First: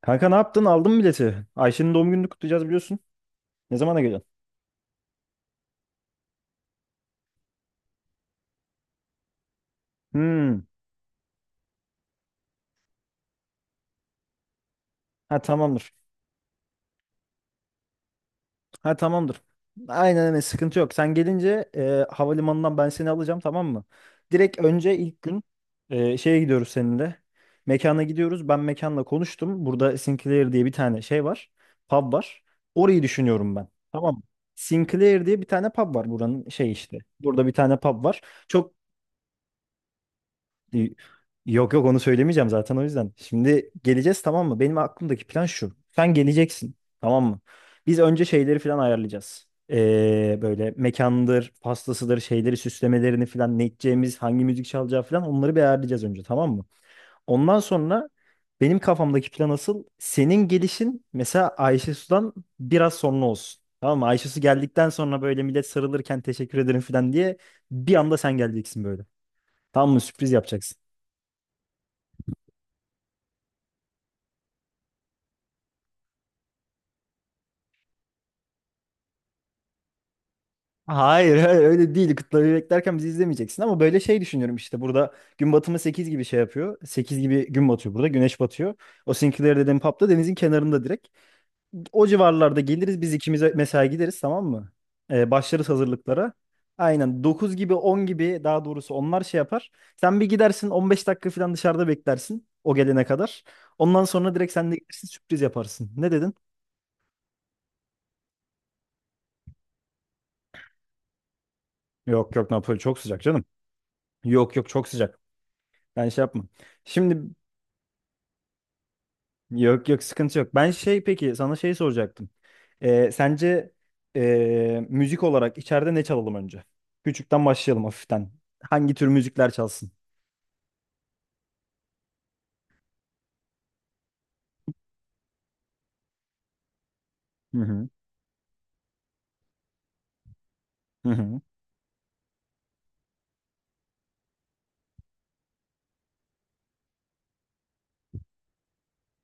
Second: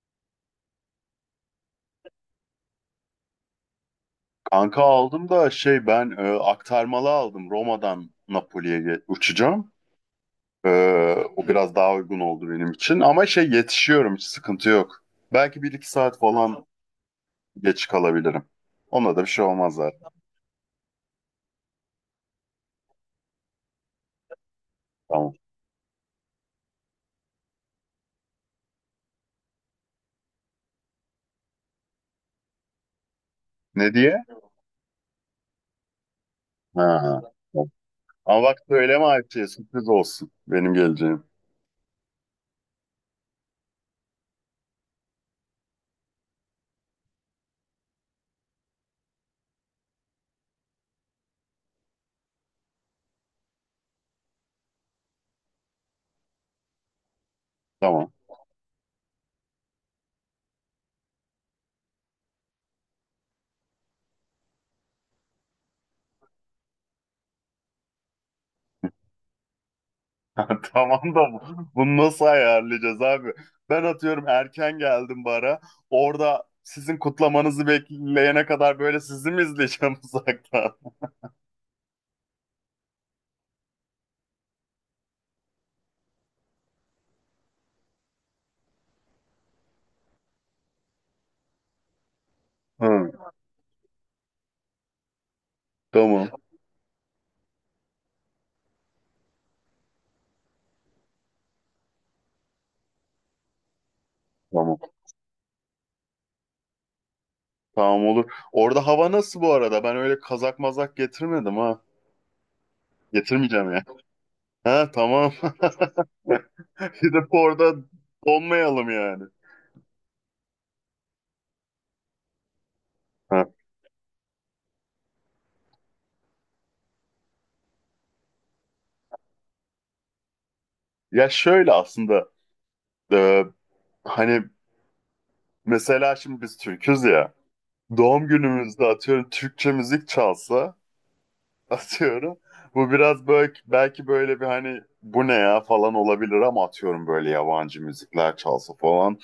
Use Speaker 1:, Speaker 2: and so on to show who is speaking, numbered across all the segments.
Speaker 1: Kanka, ne yaptın? Aldın mı bileti? Ayşe'nin doğum gününü kutlayacağız, biliyorsun. Ne zamana geliyorsun?
Speaker 2: Kanka aldım da şey ben aktarmalı aldım. Roma'dan Napoli'ye uçacağım.
Speaker 1: Hmm.
Speaker 2: E, O biraz daha uygun oldu benim için. Ama şey yetişiyorum, hiç sıkıntı yok.
Speaker 1: Ha,
Speaker 2: Belki bir iki
Speaker 1: tamamdır.
Speaker 2: saat falan geç kalabilirim.
Speaker 1: Ha,
Speaker 2: Ona da bir
Speaker 1: tamamdır.
Speaker 2: şey olmaz zaten.
Speaker 1: Aynen öyle, sıkıntı yok. Sen gelince havalimanından ben seni alacağım, tamam mı? Direkt önce ilk
Speaker 2: Tamam.
Speaker 1: gün şeye gidiyoruz seninle. Mekana gidiyoruz. Ben mekanla konuştum. Burada Sinclair diye bir tane şey var. Pub var. Orayı düşünüyorum ben.
Speaker 2: Ne
Speaker 1: Tamam mı?
Speaker 2: diye?
Speaker 1: Sinclair diye bir tane pub var buranın şey işte.
Speaker 2: Ha.
Speaker 1: Burada bir tane pub var.
Speaker 2: Ama bak
Speaker 1: Çok
Speaker 2: söyleme Ayça'ya, sürpriz olsun benim
Speaker 1: Y-
Speaker 2: geleceğim.
Speaker 1: Yok yok, onu söylemeyeceğim zaten, o yüzden. Şimdi geleceğiz, tamam mı? Benim aklımdaki plan şu. Sen geleceksin, tamam mı? Biz önce şeyleri falan ayarlayacağız. Böyle mekandır, pastasıdır, şeyleri, süslemelerini falan, ne içeceğimiz, hangi müzik çalacağı falan, onları bir ayarlayacağız önce, tamam mı? Ondan sonra
Speaker 2: Tamam.
Speaker 1: benim kafamdaki plan asıl senin gelişin, mesela Ayşe Su'dan biraz sonra olsun. Tamam mı? Ayşe Su geldikten sonra böyle millet sarılırken teşekkür ederim falan diye bir anda sen geleceksin böyle. Tamam mı? Sürpriz yapacaksın.
Speaker 2: Tamam da bunu nasıl ayarlayacağız abi? Ben atıyorum erken geldim bara. Orada sizin kutlamanızı bekleyene kadar böyle sizi mi izleyeceğim uzaktan?
Speaker 1: Hayır, hayır, öyle değil. Kıtları beklerken bizi izlemeyeceksin, ama böyle şey düşünüyorum işte: burada gün batımı 8 gibi şey yapıyor. 8 gibi gün batıyor burada. Güneş batıyor. O Sinclair dediğim pub'da, denizin kenarında direkt. O civarlarda geliriz
Speaker 2: Hı,
Speaker 1: biz ikimiz, mesela gideriz, tamam mı? Başlarız
Speaker 2: tamam.
Speaker 1: hazırlıklara. Aynen, 9 gibi, 10 gibi, daha doğrusu onlar şey yapar. Sen bir gidersin, 15 dakika falan dışarıda beklersin o gelene kadar. Ondan sonra direkt sen de
Speaker 2: Tamam.
Speaker 1: gelirsin, sürpriz yaparsın. Ne dedin?
Speaker 2: Tamam olur. Orada hava nasıl bu arada? Ben öyle kazak mazak getirmedim ha.
Speaker 1: Yok yok, Napoli çok sıcak canım.
Speaker 2: Getirmeyeceğim ya.
Speaker 1: Yok yok, çok
Speaker 2: Ha,
Speaker 1: sıcak.
Speaker 2: tamam.
Speaker 1: Ben şey yapma. Şimdi.
Speaker 2: Gidip orada donmayalım yani.
Speaker 1: Yok yok, sıkıntı yok. Ben şey, peki, sana şey soracaktım.
Speaker 2: Ha.
Speaker 1: Sence müzik olarak içeride ne çalalım önce? Küçükten başlayalım, hafiften. Hangi tür müzikler çalsın?
Speaker 2: Ya şöyle aslında, e, hani mesela şimdi biz Türk'üz ya.
Speaker 1: Hı hı.
Speaker 2: Doğum günümüzde atıyorum Türkçe müzik çalsa,
Speaker 1: Hı hı.
Speaker 2: atıyorum. Bu biraz böyle belki böyle bir, hani bu ne ya falan olabilir, ama atıyorum böyle yabancı müzikler çalsa falan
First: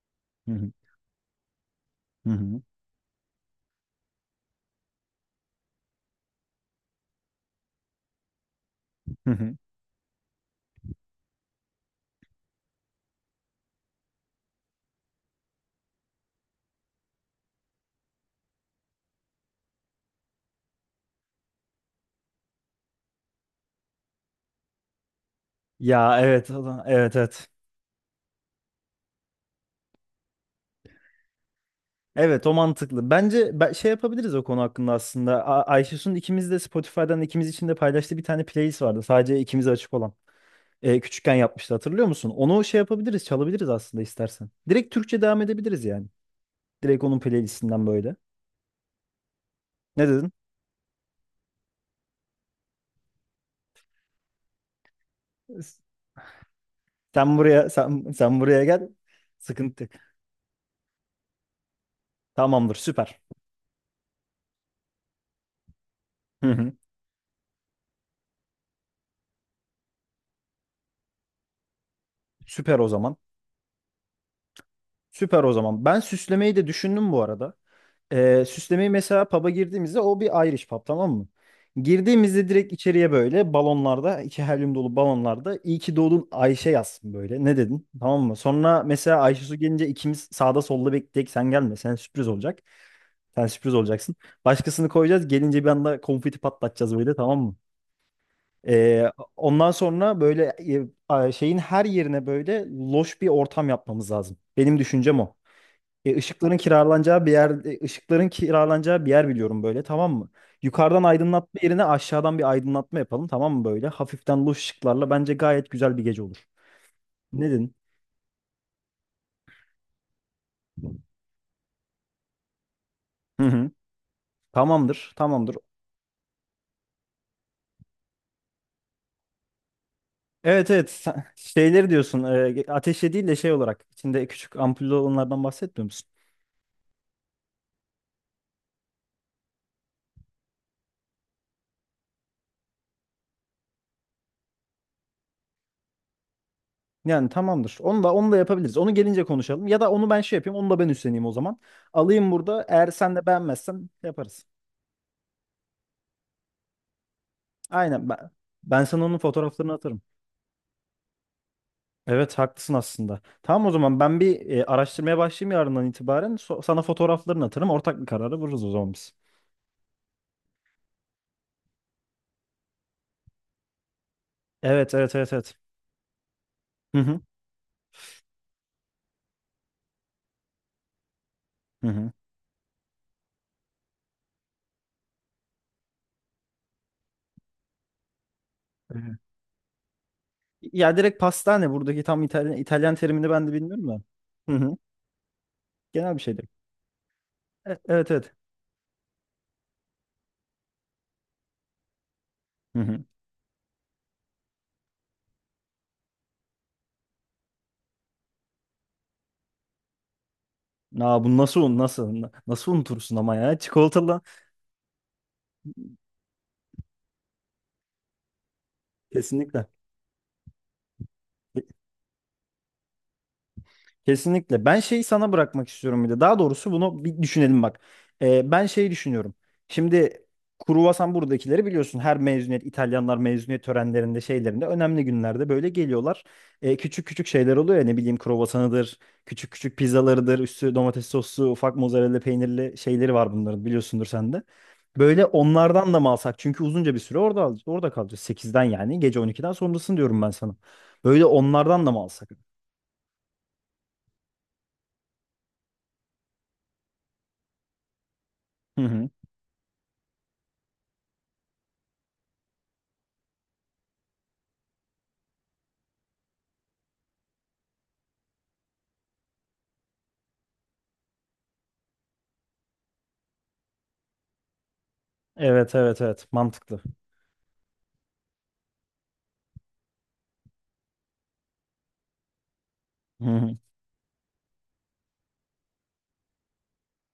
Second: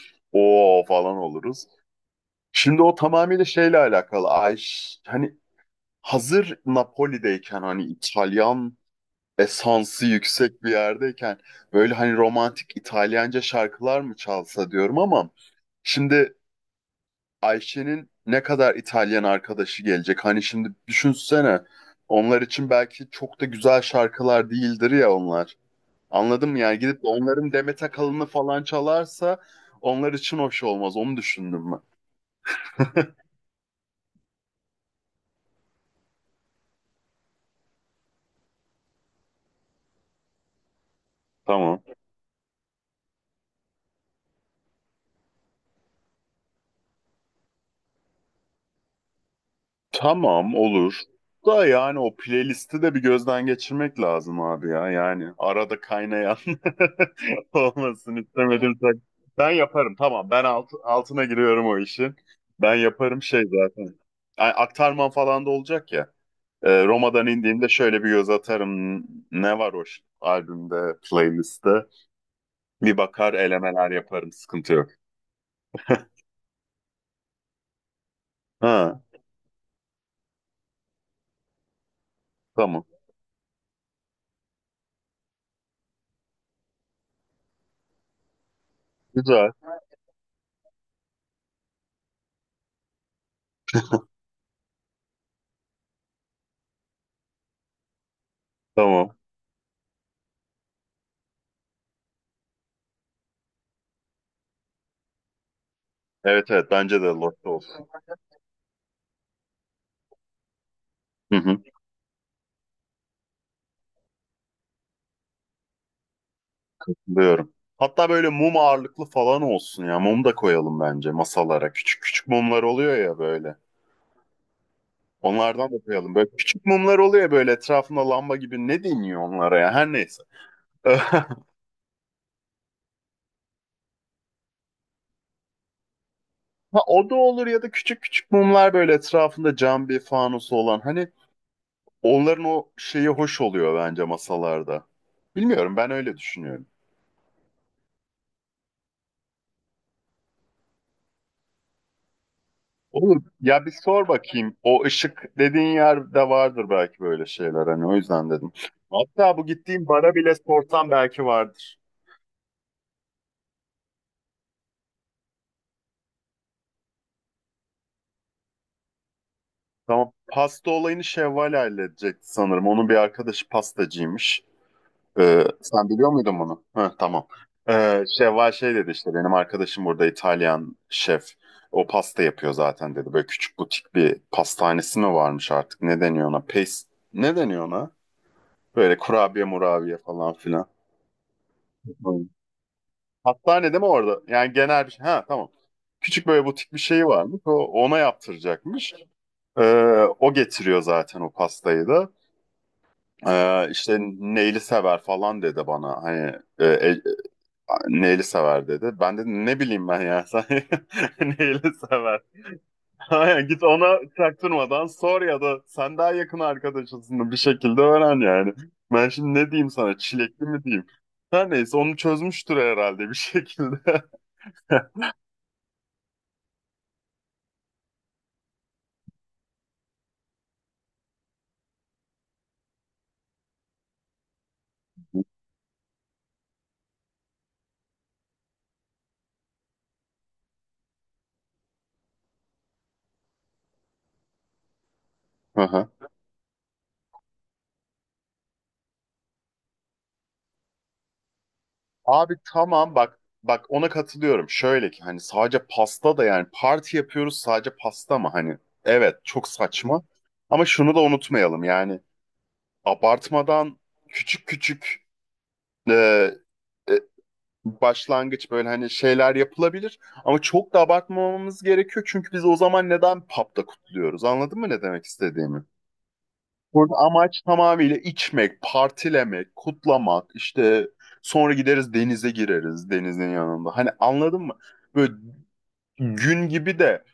Speaker 1: Hı hı.
Speaker 2: o falan oluruz.
Speaker 1: Hı hı.
Speaker 2: Şimdi o tamamıyla şeyle alakalı. Hani hazır Napoli'deyken hani İtalyan
Speaker 1: Hı hı.
Speaker 2: esansı yüksek bir yerdeyken, böyle hani romantik İtalyanca şarkılar mı çalsa diyorum. Ama şimdi Ayşe'nin ne kadar İtalyan arkadaşı gelecek? Hani şimdi düşünsene. Onlar için belki çok da güzel şarkılar değildir ya onlar.
Speaker 1: Ya
Speaker 2: Anladın
Speaker 1: evet,
Speaker 2: mı? Yani gidip de
Speaker 1: evet evet.
Speaker 2: onların Demet Akalın'ı falan çalarsa onlar için hoş olmaz. Onu düşündüm ben.
Speaker 1: Evet, o mantıklı. Bence ben, şey yapabiliriz o konu hakkında aslında. Ayşesun ikimiz de, Spotify'dan ikimiz için de paylaştığı bir tane playlist vardı. Sadece ikimize açık olan. Küçükken yapmıştı,
Speaker 2: Tamam.
Speaker 1: hatırlıyor musun? Onu şey yapabiliriz, çalabiliriz aslında, istersen. Direkt Türkçe devam edebiliriz yani. Direkt onun playlistinden böyle. Ne dedin?
Speaker 2: Tamam olur. Da yani o playlisti de bir gözden geçirmek lazım abi ya. Yani arada kaynayan
Speaker 1: Sen buraya sen,
Speaker 2: olmasın
Speaker 1: sen buraya
Speaker 2: istemedim.
Speaker 1: gel.
Speaker 2: Ben
Speaker 1: Sıkıntı yok.
Speaker 2: yaparım, tamam. Ben altına giriyorum o işi.
Speaker 1: Tamamdır,
Speaker 2: Ben
Speaker 1: süper.
Speaker 2: yaparım şey zaten. Ay, aktarman falan da olacak ya.
Speaker 1: Hı hı.
Speaker 2: Roma'dan indiğimde şöyle bir göz atarım. Ne var o albümde, playlistte.
Speaker 1: Süper o
Speaker 2: Bir
Speaker 1: zaman.
Speaker 2: bakar elemeler yaparım. Sıkıntı yok.
Speaker 1: Süper o zaman. Ben süslemeyi de düşündüm bu arada. Süslemeyi,
Speaker 2: Ha,
Speaker 1: mesela pub'a girdiğimizde, o bir Irish pub, tamam mı? Girdiğimizde direkt
Speaker 2: tamam.
Speaker 1: içeriye böyle iki helyum dolu balonlarda "iyi ki doğdun Ayşe" yazsın böyle. Ne dedin? Tamam mı? Sonra mesela Ayşe
Speaker 2: Güzel.
Speaker 1: Su gelince ikimiz sağda solda bekleyecek. Sen gelme. Sen sürpriz olacak. Sen sürpriz olacaksın. Başkasını koyacağız. Gelince bir anda konfeti patlatacağız böyle, tamam mı?
Speaker 2: Tamam.
Speaker 1: Ondan sonra böyle şeyin her yerine böyle loş bir ortam yapmamız lazım. Benim düşüncem o.
Speaker 2: Evet, evet, bence de Lost olsun.
Speaker 1: Işıkların kiralanacağı bir yer biliyorum böyle, tamam mı? Yukarıdan
Speaker 2: Hı
Speaker 1: aydınlatma
Speaker 2: hı.
Speaker 1: yerine aşağıdan bir aydınlatma yapalım, tamam mı böyle? Hafiften, loş ışıklarla bence gayet güzel bir gece olur. Ne
Speaker 2: Diyorum.
Speaker 1: dedin?
Speaker 2: Hatta böyle mum ağırlıklı falan olsun ya. Mum da koyalım bence masalara. Küçük küçük mumlar oluyor ya
Speaker 1: Hı
Speaker 2: böyle.
Speaker 1: hı. Tamamdır, tamamdır.
Speaker 2: Onlardan da koyalım. Böyle küçük mumlar oluyor ya, böyle etrafında lamba gibi. Ne deniyor onlara ya? Her neyse.
Speaker 1: Evet evet, şeyleri diyorsun, ateşe değil de şey olarak içinde küçük ampullü olanlardan bahsetmiyor musun?
Speaker 2: Ha, o da olur. Ya da küçük küçük mumlar böyle etrafında cam bir fanusu olan. Hani onların o şeyi hoş oluyor bence masalarda. Bilmiyorum, ben öyle düşünüyorum.
Speaker 1: Yani tamamdır. Onu da, onu da yapabiliriz. Onu gelince konuşalım. Ya da onu ben şey yapayım. Onu da ben üstleneyim o zaman. Alayım burada. Eğer sen
Speaker 2: Olur.
Speaker 1: de
Speaker 2: Ya bir
Speaker 1: beğenmezsen
Speaker 2: sor
Speaker 1: yaparız.
Speaker 2: bakayım. O ışık dediğin yerde vardır belki böyle şeyler. Hani o
Speaker 1: Aynen, ben,
Speaker 2: yüzden dedim.
Speaker 1: ben sana onun
Speaker 2: Hatta bu
Speaker 1: fotoğraflarını
Speaker 2: gittiğim
Speaker 1: atarım.
Speaker 2: bara bile sorsam belki vardır.
Speaker 1: Evet, haklısın aslında. Tamam, o zaman ben bir araştırmaya başlayayım yarından itibaren. Sana fotoğraflarını atarım. Ortak bir karara varırız o zaman biz.
Speaker 2: Tamam. Pasta olayını Şevval halledecekti sanırım. Onun bir arkadaşı pastacıymış.
Speaker 1: Evet evet evet evet.
Speaker 2: Sen biliyor muydun bunu? Hı,
Speaker 1: Hı hı.
Speaker 2: tamam. Şevval şey dedi işte, benim arkadaşım burada İtalyan şef. O
Speaker 1: Hı
Speaker 2: pasta yapıyor zaten dedi. Böyle küçük butik bir pastanesi mi varmış artık? Ne deniyor ona? Pes... Ne deniyor ona? Böyle
Speaker 1: hı.
Speaker 2: kurabiye murabiye falan filan.
Speaker 1: Ya direkt pastane buradaki tam
Speaker 2: Hı.
Speaker 1: İtalyan terimini ben de
Speaker 2: Hastanede mi
Speaker 1: bilmiyorum da.
Speaker 2: orada? Yani
Speaker 1: Hı hı.
Speaker 2: genel bir şey. Ha, tamam.
Speaker 1: Genel bir
Speaker 2: Küçük böyle
Speaker 1: şeydir.
Speaker 2: butik bir şey varmış. O, ona
Speaker 1: Evet evet.
Speaker 2: yaptıracakmış. Ee, O getiriyor zaten o pastayı da.
Speaker 1: Hı hı.
Speaker 2: İşte neyli sever falan dedi bana. Hani neyli sever dedi. Ben dedim ne bileyim ben, ya sen
Speaker 1: Aa, bu nasıl,
Speaker 2: neyli
Speaker 1: un
Speaker 2: sever.
Speaker 1: nasıl nasıl unutursun ama,
Speaker 2: Aynen,
Speaker 1: ya
Speaker 2: git ona
Speaker 1: çikolatalı
Speaker 2: çaktırmadan sor ya da sen daha yakın arkadaşısın, bir şekilde öğren yani. Ben şimdi ne
Speaker 1: kesinlikle.
Speaker 2: diyeyim sana, çilekli mi diyeyim? Her neyse onu çözmüştür herhalde bir şekilde.
Speaker 1: Kesinlikle. Ben şeyi sana bırakmak istiyorum bir de. Daha doğrusu bunu bir düşünelim bak. Ben şeyi düşünüyorum. Şimdi, kruvasan buradakileri biliyorsun. Her mezuniyet, İtalyanlar mezuniyet törenlerinde, şeylerinde, önemli günlerde böyle geliyorlar. Küçük küçük şeyler oluyor ya, ne bileyim, kruvasanıdır, küçük küçük pizzalarıdır, üstü domates soslu, ufak mozzarella peynirli şeyleri var bunların, biliyorsundur sen de. Böyle onlardan da mı alsak? Çünkü uzunca bir süre orada orada kalacağız. 8'den, yani gece 12'den sonrasını diyorum ben sana. Böyle onlardan da mı alsak?
Speaker 2: Abi tamam, bak bak ona katılıyorum. Şöyle ki hani sadece pasta da yani, parti yapıyoruz sadece pasta mı hani?
Speaker 1: Hı hı.
Speaker 2: Evet, çok saçma. Ama şunu da unutmayalım yani, abartmadan küçük küçük e, e, başlangıç böyle hani şeyler yapılabilir. Ama çok da abartmamamız gerekiyor çünkü biz o zaman neden pub'da kutluyoruz? Anladın mı ne demek istediğimi?
Speaker 1: Evet evet evet, mantıklı.
Speaker 2: Burada amaç tamamıyla içmek, partilemek, kutlamak, işte sonra gideriz, denize gireriz
Speaker 1: Hı
Speaker 2: denizin
Speaker 1: hı.
Speaker 2: yanında. Hani anladın mı? Böyle gün gibi de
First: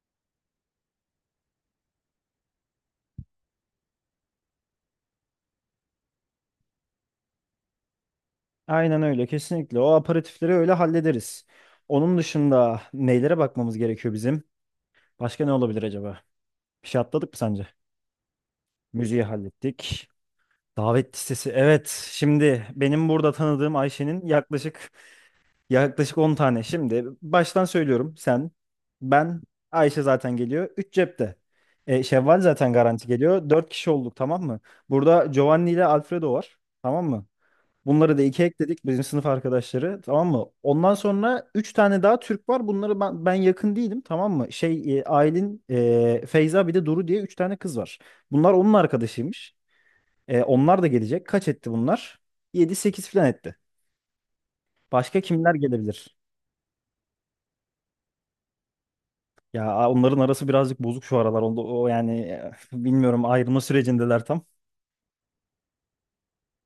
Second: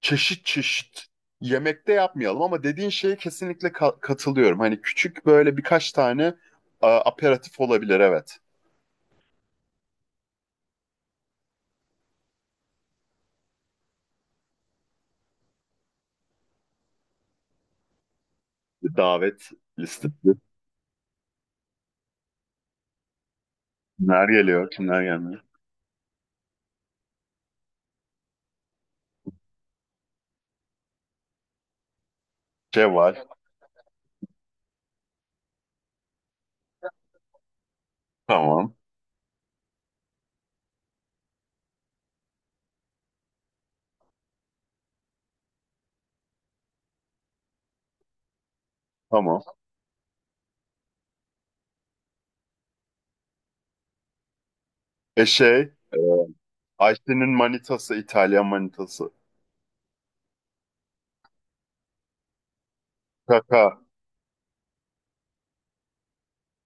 Speaker 2: çeşit çeşit yemek de yapmayalım, ama dediğin şeye kesinlikle katılıyorum. Hani küçük böyle birkaç tane aperatif olabilir, evet.
Speaker 1: Aynen öyle, kesinlikle. O aperatifleri öyle hallederiz. Onun dışında nelere bakmamız gerekiyor bizim? Başka ne olabilir acaba? Bir şey atladık mı sence? Müziği
Speaker 2: Davet
Speaker 1: hallettik.
Speaker 2: listesi.
Speaker 1: Davet listesi. Evet. Şimdi benim burada tanıdığım Ayşe'nin
Speaker 2: Kimler geliyor,
Speaker 1: yaklaşık
Speaker 2: kimler gelmiyor?
Speaker 1: yaklaşık 10 tane. Şimdi baştan söylüyorum. Sen, ben, Ayşe zaten geliyor. 3 cepte. Şevval zaten garanti
Speaker 2: Ceval.
Speaker 1: geliyor. 4 kişi olduk, tamam mı? Burada Giovanni ile Alfredo var. Tamam mı? Bunları da iki
Speaker 2: Tamam,
Speaker 1: ekledik, bizim sınıf arkadaşları, tamam mı? Ondan sonra üç tane daha Türk var. Bunları ben yakın değilim, tamam mı? Şey, Aylin, Feyza, bir de Duru diye üç tane kız var. Bunlar onun
Speaker 2: tamam.
Speaker 1: arkadaşıymış. Onlar da gelecek. Kaç etti bunlar? Yedi sekiz falan etti. Başka kimler
Speaker 2: Şey, e,
Speaker 1: gelebilir?
Speaker 2: Ayşe'nin manitası, İtalyan manitası.
Speaker 1: Ya onların arası birazcık bozuk şu aralar. Onda, o yani, bilmiyorum, ayrılma
Speaker 2: Kaka.
Speaker 1: sürecindeler tam.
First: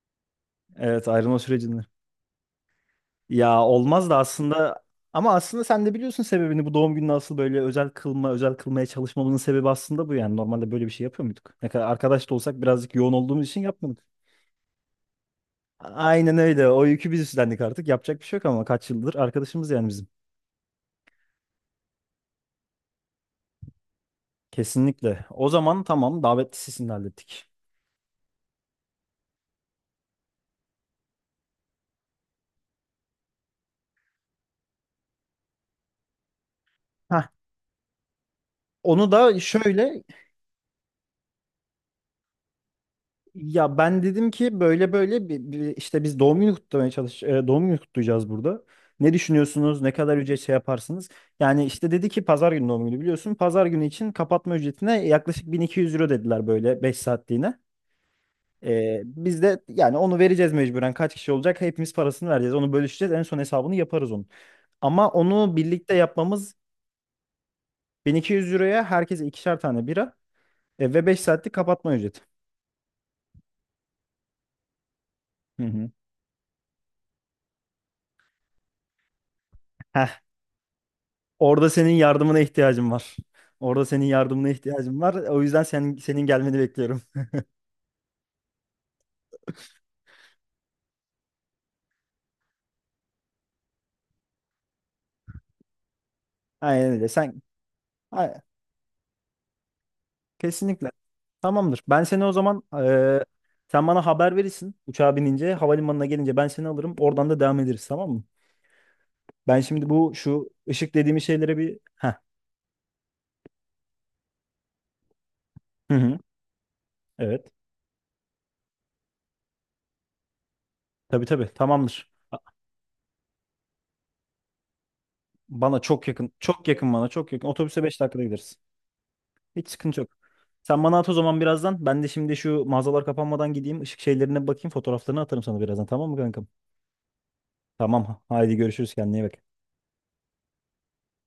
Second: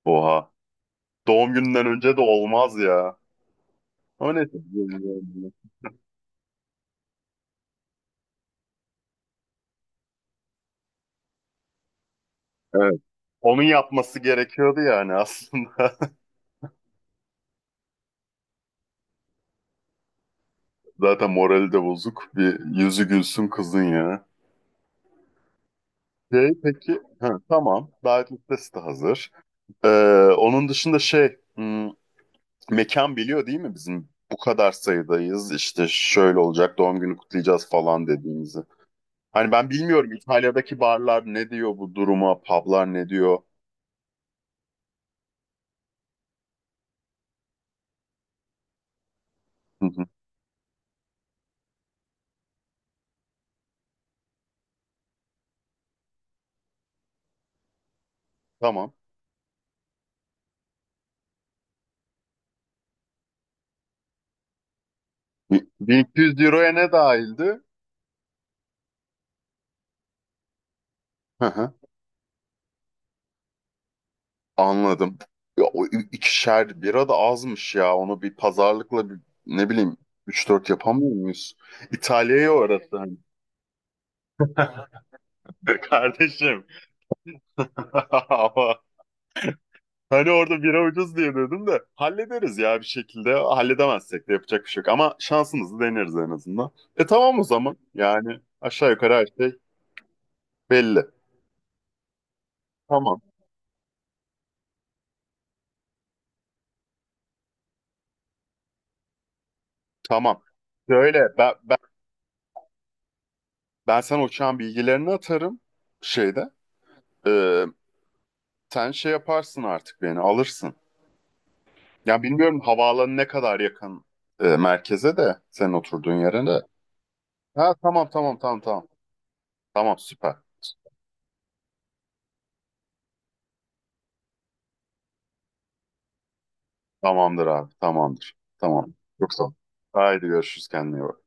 Speaker 2: Oha.
Speaker 1: Evet, ayrılma
Speaker 2: Doğum
Speaker 1: sürecinde.
Speaker 2: gününden önce de olmaz ya.
Speaker 1: Ya olmaz da
Speaker 2: Ama neyse.
Speaker 1: aslında, ama aslında sen de biliyorsun sebebini; bu doğum gününü asıl böyle özel kılmaya çalışmamızın sebebi aslında bu yani. Normalde böyle bir şey yapıyor muyduk? Ne kadar arkadaş da olsak, birazcık
Speaker 2: Evet.
Speaker 1: yoğun olduğumuz için
Speaker 2: Onun
Speaker 1: yapmadık.
Speaker 2: yapması gerekiyordu yani aslında.
Speaker 1: Aynen öyle. O yükü biz üstlendik artık. Yapacak bir şey yok, ama kaç yıldır arkadaşımız yani bizim.
Speaker 2: Zaten morali de bozuk. Bir yüzü gülsün kızın ya.
Speaker 1: Kesinlikle. O zaman tamam,
Speaker 2: Şey
Speaker 1: davet listesini
Speaker 2: peki. Ha,
Speaker 1: hallettik.
Speaker 2: tamam. Davet listesi de hazır. Ee, Onun dışında şey. Mekan biliyor değil mi bizim? Bu kadar sayıdayız. İşte şöyle olacak. Doğum günü
Speaker 1: Heh.
Speaker 2: kutlayacağız falan dediğimizi.
Speaker 1: Onu da
Speaker 2: Hani ben
Speaker 1: şöyle.
Speaker 2: bilmiyorum İtalya'daki barlar ne diyor bu duruma? Publar ne diyor?
Speaker 1: Ya ben dedim ki böyle böyle işte biz doğum günü doğum günü kutlayacağız burada. Ne düşünüyorsunuz?
Speaker 2: Hı
Speaker 1: Ne
Speaker 2: hı.
Speaker 1: kadar ücret şey yaparsınız? Yani işte dedi ki, pazar günü doğum günü, biliyorsun. Pazar günü için kapatma ücretine yaklaşık 1.200 euro dediler, böyle 5 saatliğine.
Speaker 2: Tamam.
Speaker 1: Biz de yani onu vereceğiz mecburen. Kaç kişi olacak? Hepimiz parasını vereceğiz. Onu bölüşeceğiz. En son hesabını yaparız onun. Ama onu birlikte
Speaker 2: 1200
Speaker 1: yapmamız.
Speaker 2: euroya ne dahildi?
Speaker 1: 1.200 euroya herkese ikişer tane bira ve 5
Speaker 2: Hı
Speaker 1: saatlik
Speaker 2: hı,
Speaker 1: kapatma ücreti.
Speaker 2: anladım.
Speaker 1: Hı
Speaker 2: Ya, o
Speaker 1: hı.
Speaker 2: ikişer bira da azmış ya. Onu bir pazarlıkla bir, ne bileyim üç dört yapamıyor muyuz?
Speaker 1: Orada senin yardımına
Speaker 2: İtalya'ya
Speaker 1: ihtiyacım var.
Speaker 2: uğratın.
Speaker 1: Orada senin yardımına ihtiyacım var. O yüzden senin gelmeni
Speaker 2: Kardeşim.
Speaker 1: bekliyorum.
Speaker 2: Ama hani orada bira ucuz diye dedim de hallederiz ya bir şekilde. Halledemezsek de yapacak bir şey yok. Ama şansımızı deneriz en azından.
Speaker 1: Aynen
Speaker 2: E
Speaker 1: öyle.
Speaker 2: tamam o zaman. Yani
Speaker 1: Ay-
Speaker 2: aşağı yukarı her şey
Speaker 1: kesinlikle.
Speaker 2: belli.
Speaker 1: Tamamdır. Ben seni o zaman
Speaker 2: Tamam.
Speaker 1: sen bana haber verirsin uçağa binince, havalimanına gelince ben seni alırım. Oradan da devam ederiz, tamam mı? Ben şimdi bu
Speaker 2: Tamam.
Speaker 1: şu ışık dediğimiz
Speaker 2: Şöyle
Speaker 1: şeylere bir. Heh.
Speaker 2: ben sana uçağın bilgilerini atarım
Speaker 1: Hı hı.
Speaker 2: şeyde.
Speaker 1: Evet.
Speaker 2: Sen şey yaparsın artık beni alırsın.
Speaker 1: Tabii tabii. Tamamdır.
Speaker 2: Ya bilmiyorum havaalanı ne kadar yakın, merkeze de, senin
Speaker 1: Bana çok
Speaker 2: oturduğun
Speaker 1: yakın.
Speaker 2: yere de.
Speaker 1: Çok yakın bana. Çok yakın.
Speaker 2: Ha,
Speaker 1: Otobüse 5
Speaker 2: tamam,
Speaker 1: dakikada
Speaker 2: tamam,
Speaker 1: gideriz.
Speaker 2: tamam, tamam.
Speaker 1: Hiç
Speaker 2: Tamam,
Speaker 1: sıkıntı yok.
Speaker 2: süper.
Speaker 1: Sen bana at o zaman birazdan. Ben de şimdi şu mağazalar kapanmadan gideyim. Işık şeylerine bakayım. Fotoğraflarını atarım sana birazdan. Tamam mı kankam?
Speaker 2: Tamamdır abi,
Speaker 1: Tamam.
Speaker 2: tamamdır.
Speaker 1: Haydi görüşürüz.
Speaker 2: Tamam.
Speaker 1: Kendine iyi
Speaker 2: Çok
Speaker 1: bak.
Speaker 2: sağ ol. Haydi görüşürüz, kendine iyi bak.